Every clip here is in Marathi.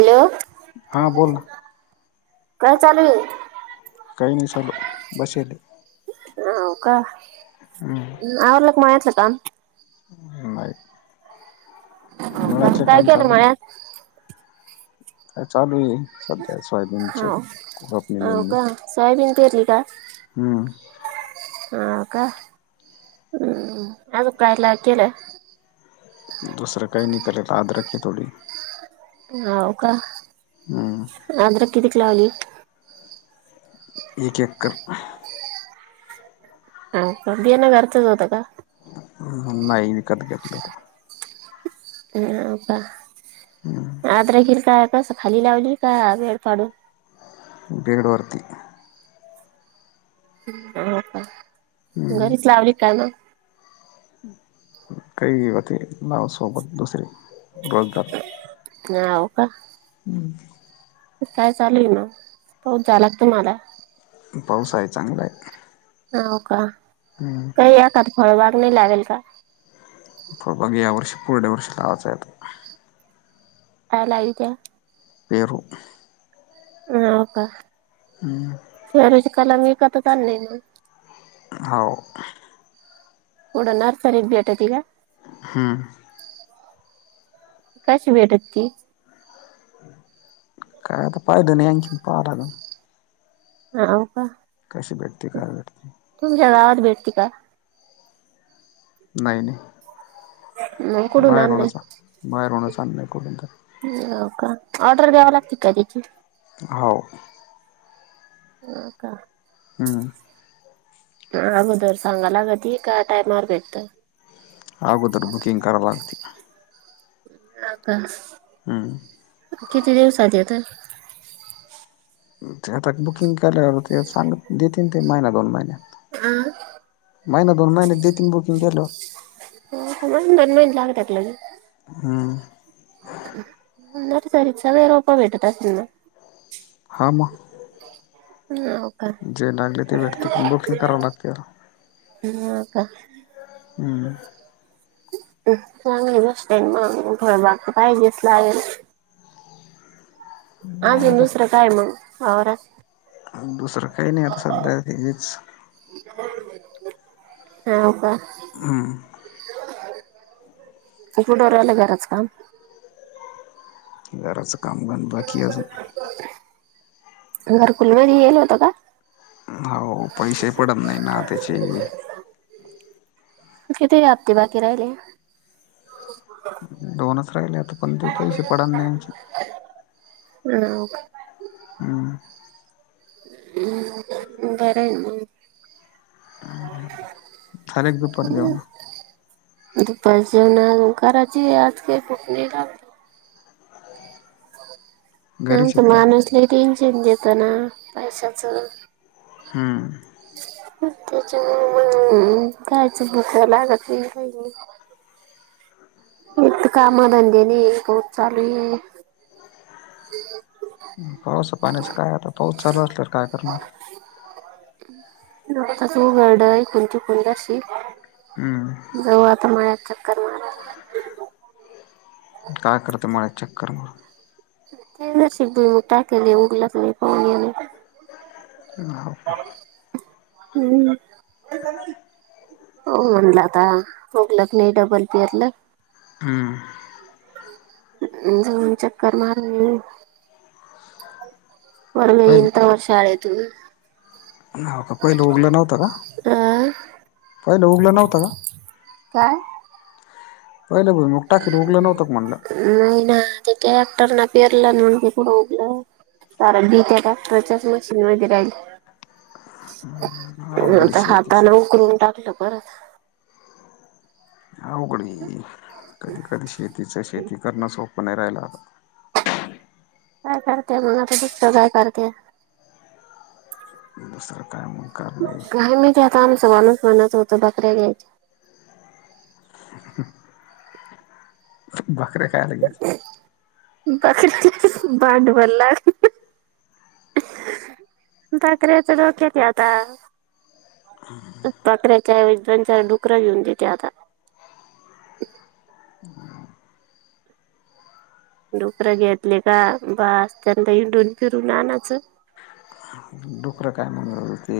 हॅलो हा बोल ना, काय चालू आहे? काही निस बसेल ये व का हम्म आला माया वाटतं काम [inaudible] नाही हो का मळ्यातले काय काम केलं चालू आहे. मळ्यात? चालू आहे सध्या सोयाबीन च खुरपणी सोयाबि पेरली का आज हम् ह का ह् आ दु प्रयला हकले [inaudible] दुसरं काही निकले आदरखे थोडी होव का. हा आद्रक किती क लावली. रिजेक्ट कर. हा का बीयान घरचंच होत का? नाही विकत घेतलं. हो का, आज राखील काय कसं खाली लावली का वेळ पाडून बेडवर्ती हम्म घरीच लावली काय म काही होती नावसोबत दुसरीे रोजदार हो का, काय चालू आहे मग, पाऊस झाला काय तुम्हाला पाऊस आहे चांगला आहे. हो का, हम्म फळबाग येतात त्यात [inaudible] फ मग या वर्षी पुढल्या वर्षी लावायचं येतं. काय लावीत्या पेरू ह का सुरज कलानी कास चाल नाही ना हो कुठ नर्सरीत भेटती का, हम कशी भेटत ती काता प पायदेनी आणच्या प पा ह हो का. कशी भेटते काय भेटते. तुमच्या गावात भेटती का? नाही नाही, मग कुठून बाहेर आणले होनाचा बाहेर होणं चाल नाही कुठून तर हो का, ऑर्डर द्यावा लागते का त्याची? हो हा का. हम अगोदर सांगा लागती का टायमावर भेटतं? अगोदर बुकिंग करावं लागती. हा का? हम् किती दिवसात येतं? ते आता बुकिंग केलं ते सांग, देतीन ते महिना दोन महिन्यात महिना दोन महिनेत देतील बुकींग केल्यावर. हो महिने दिन महिने लागत्यात म्हणे हम नर्सरीत सगळी रोपं भेटत असतील ना? हा म ह जे लागले ते भेटते पण बुकिंग करावं लागते राव. ह का हम्म चांगली [unintelligible] अजून आता दुसरं काय मग वावरात? दुसरं काही नाही आता सध्या हेच ह का? हम्म कुठवर आलं घराच काम? घराचं काम पण बाकी आहे अजून. घरकुल मिळालं होत का? हो पैसे पडत नाही ना त्याचे, किती हप्ते बाकी राहिले? दोनच राहिले आता पण ते पैसे पडना त्यांचे. ह हम्म बरंय मग झाले का दुपार जेवण [unintelligible] दुपारचे ना करायचं आज काय भूक नाय लागली. त्यामुळं घरीच तर आहेत काय माणूस लय टेन्शन घेतना पैशाचं. हम् त्याच्यामुळं मग कायचं भूक लागत नाय. एक तर कामाधंदे नाय काऊत चालू आहे. [unintelligible] पाऊस पाण्याचं काय आता, पाऊस चालू असल्यावर काय करणार. [unintelligible] हम्म जाऊ आता मळ्यात चक्कर मारायला. काय करते मळ्यात चक्कर मारु [unintelligible] मुग टाकले उगलाच नाही पाण्यानं. ह ह हम्म हो म्हणला आता, उगलंच नाही डबल पेरलं. हम्म जाऊन चक्कर मारण येऊया पोरगं येईल पहिले तेव्हा शाळेतून हाव का पहिलं उगलं नव्हतं का अं पहिलं उगलं नव्हतं का काय पहिले बघ मग टाकीेर उगलं नव्हतं म्हणलं नाही ना ते आता ना पेअरला म्हणून कुठ उरलंय सार बी त्या ट्रॅक्टरच्याच मशीन राहील अवघड आहे ता शेती हाताने उकरून टाकलं परत ह उघडी कधी कधी शेतीचं शेती करणं सोपं नाही राहिलं काय करतेय मग आता गुपत काय करते ह दुसर काय मग कारण आहे काही माहित आता आमचं माणूस म्हणत होत बकऱ्या घ्यायचे बकऱ्या खायला घ्यायच्या बकरी ही ही भांडवला बकऱ्याच आहे आता डोक्यात बकऱ्यांचा ऐवजी दोन चार डुकर घेऊन देते आता हम् डुकऱ घेतले का बस त्यांना हिंडून फिरून आणचं डुकरं काय मग ते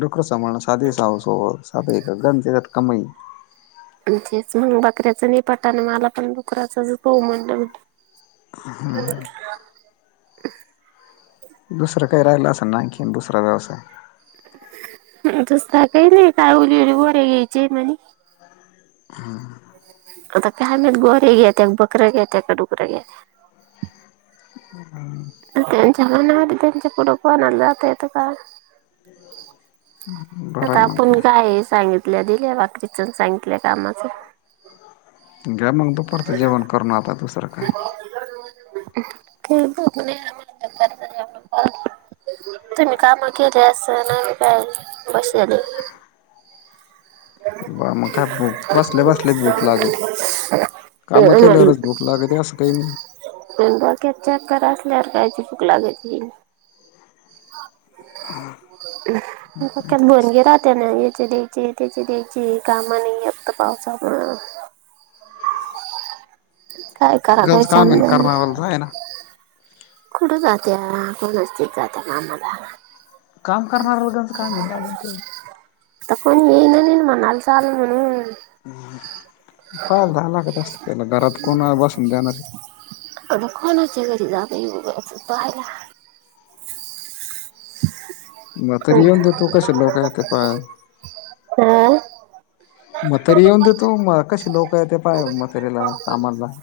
डुकर संभाळण साधे सहसो साधे आहे का कमई म्हणजेच मग भाकऱ्याच नाही पत्ता आणि मला पण डुक डुकराचाच बोऊ म्हणटल हा हो दुसरं काही राहिलं असं ना आणखी दुसरा व्यवसाय आहे का तस काही नाही का उली गुरे घ्यायचे म्ह हां आता कायम गोरे घेतात का बकर घेतात का डुकरा घेतात हम तेंच्या मनापुढे कुणाला जाता येतं का ह हम ह आता आपण काय सांगितल्या दिल्या भाकरी च सांगितल्या कामाच दया मग दुपरचं जेवण करून आता दुसर काय [inaudible] तुमही काम केलय ना तस काय नाही बसलाय ब मग काय बसल्या बसल्या भूक लागती कामं केल्यावरच भूक लागत असं काही नाही बक चेक करा असले कायची बुक लागती बन घे राहतनेचेरी ज त्याचे तेचे कामा नाही य तर पावसामुळं काा काररा गंज कायच्याम काम आहे द करणाऱ्याला नाही आहे ना कुठं जाते कोणस्थित जाते का आम्हाला काम करणार्या लोघांचं काय म्ह आता कोणी येईना नन मण अलासा आल म्हणून का झा लागत असत त्याला घरात कोण बसून देणारी आ कोणचे घरी जा पायला मग तरी येऊन देतू कसे लोक येत पाय हा मथेरी येऊन देतो कशी लोक य ते पाय मथेरीला कामाला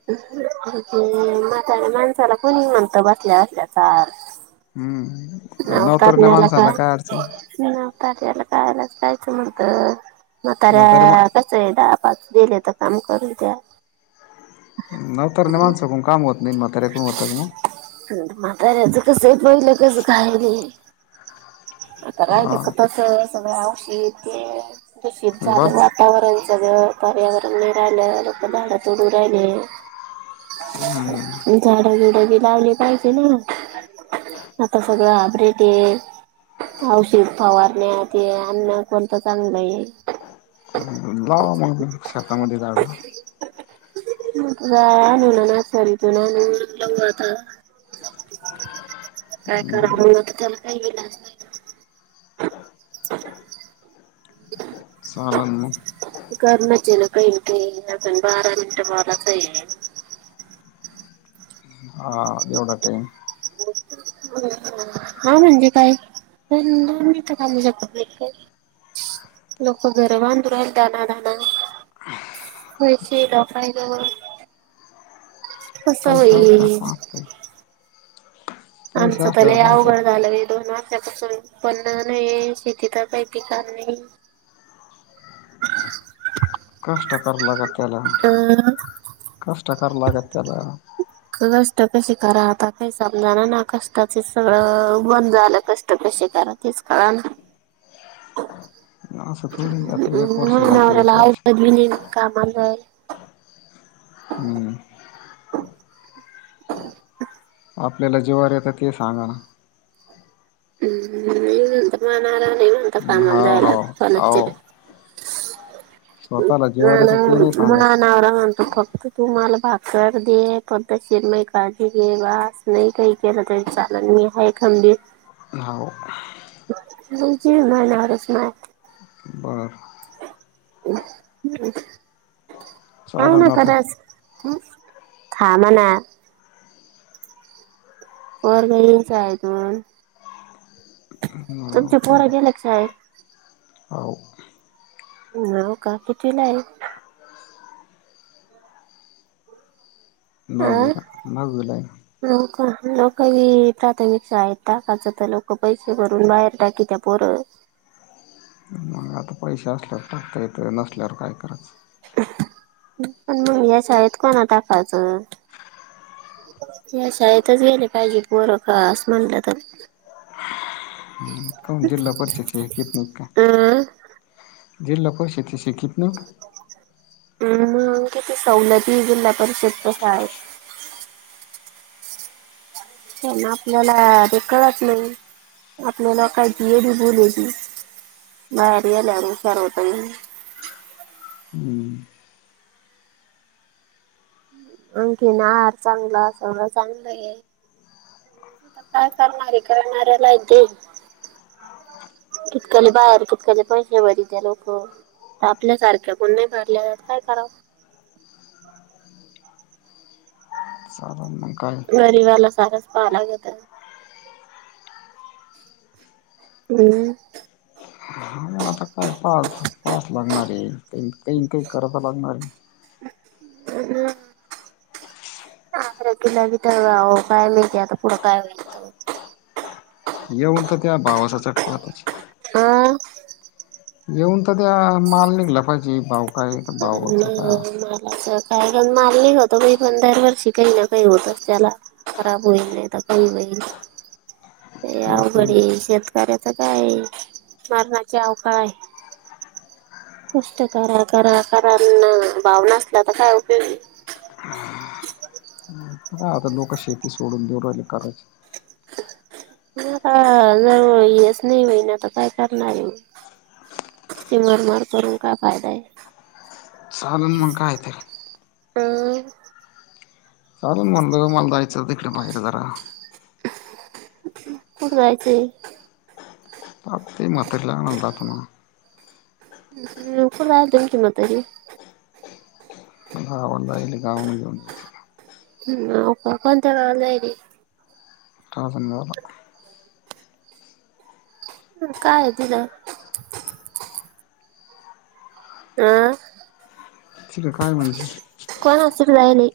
ह महात्यरा माणसाला कोणी म्हणतं बसल्या बसल्याचाल हम्म नवतरन्या माणसाला काय अडचण नवतऱ्याला कायलाच कायचं न्हवत म्हाताऱ्या दहा पाच दिले तर काम करून द्या! नवतरन्या माणसं कडून काम होत नाही म्हाताऱ्या कडन होत मग? म्हाताऱ्याचा कसं आहे पहिलं कसं काय आता राहिले का तस सगळ आवशीत ते दूषित हा झालं बस वातावरण सगळं पर्यावरण नाही राहिलं लोकं झाडतोडू राहिले. हम्म! झाडं जुडं बी लावले पाहिजे ना! आता सगळ हायब्रेट आहे. औषध फवारण्या ते अन्न कोणतं चांगलं आहे? लावामाग शेतामध्ये झाड! [unintelligible] काय कराव तर त्याला काही इलाज नाय. स्वाला न करण्याचे ना काही ना काही आपण बारा मिनट बोलायचं आहे. हा एवढ टाईम! हा म्हणजे काय! पण दोन मिंट थांबू शकतात नाय का? लोक घरबांधू राहिल दणा दणा! होची लोकांजवळ कसं पैसे असल्यावर होईल! पाहतय पैसे आमचं त असल्यावर लय पाहतय अवघड झालं बाई दोन त्यापासून उत्पन्न नाही शेती करता येती का नाय? कष्टकर लागतला त्याला, अ कष्टकर लागतला त्याला! कष्ट कसे करा आता काही समजाणार ना कष्टाचे सगळं बंद झालं कष्ट कसे करा? तेच काण आस थोड आहे आता एक वर्ष जात एक वर्ष [unintelligible] कामाचं हम्म. आपल्याला जेवार येतं ते सांगा ना! आम्हाला नाय म्हणत ना कामाला हाव जायला हाव कोणाच्या! [inaudible] जीवावर मला येतं ते नाही माया सांगायचं नावरा म्हणतो फक्त! तू मला भाकर दे पद्धशीर माई काळजी घे बस नाही काही. तेज तेच चालेल मी आहे खंबीर. हाव! मी जेवणाच नाय आता. बरं! हो चालन ना आता खरचं. खा म्हणा! पोर घरीच आहे म्हण. हम्म तुमचे पोर गेल्या का शाळेत? हो! हो का कितवीला हाईत? नववी ला आहेत. हो का, लोका बी प्राथमिक शाळेच टाकायच त लोक पैसे भरून बाहेर टाकत्या पोरं. [unintelligible] आता पैसे असल्यावर टकता येत, नसल्यावर काय करायचं? [unintelligible] पण मंग ह्या शाळेत कोणा टाकायचं? या शाळेतच गेले पाहिजे पोर का, अस म्हणलं तर? काऊन जिल्हा परिषदेचे कितन काय, अं जिल्हा परिषदेच्या कितन ह मग किती सवलती जिल्हा परिषद कस आहे पण आपल्याला ते कळत नाही, आपल्याला काय ती येडी बोलती. नाही आता सारवता येईल. हम् आणखीन आहार चांगला, सगळं चांगलं आहे. आता काय करणार ये, करणाऱ्याला ते [unintelligible] तितकले बाहेर, कितकाले बाहेर पैशे भरीत्या लोक आपल्या सारख्या कुण नाही भरल्या जात काय करावं आम्, काय? परिगाला सारंच पहावं लागतं. हम्म. आता काय पाहाच पावच लागणारे, काही काही करावं तर लागणार ये [unintelligible] [unintelligible] [unintelligible] येऊन का त्या भावाचा [unintelligible] आ येऊन त द्या माल निघला पाहिजे भाव काय ये, भाव च काय ये [unintelligible] [unintelligible] मारली न तुम्ही पण दरवर्षी काही न काही होतच त्याला खराब होईन नाही तर, काय होईन लय तेच अवघड नाही ये शेतक [unintelligible] नुसत करा, करा, करा, बावळा असला तर काय उपयोग ये. हा आता लोक शेती सोडून देऊ राहिले करायची. [unintelligible] हेच नाही होईन तर काय करणारे ये. तिची मर मर करून काय फायदा आहे. चालेल मग काय तर आम् चालन म्हणलं मला जायचं तिकडें बाहेर जरा. कुठ जायचय? आता ते म्हातारी ला आणायला जातो मी. लवकर वारली त्यांची म्हातारी. [unintelligible] [unintelligible] हम हो का? कोणत्या गावाला जायेल हे. धामणगावला. काय दिलं? अं... तुज काय म्हण ये? कोण हसून राहीले?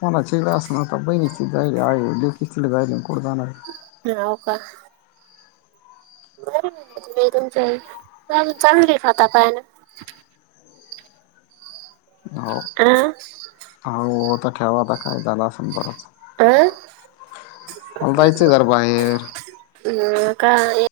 कोणाची का असेना, पण बहीणीची दया आहे लेकीची राहीलेली कूड जाणारे? हम्, हो का? तुमची आई? का गं? चांगलीत हाता-पायानं. हो अं हो आता ठेवा आता, काय झालं असेल बरंच मला जायचंय जरा बाहेर. आम् का?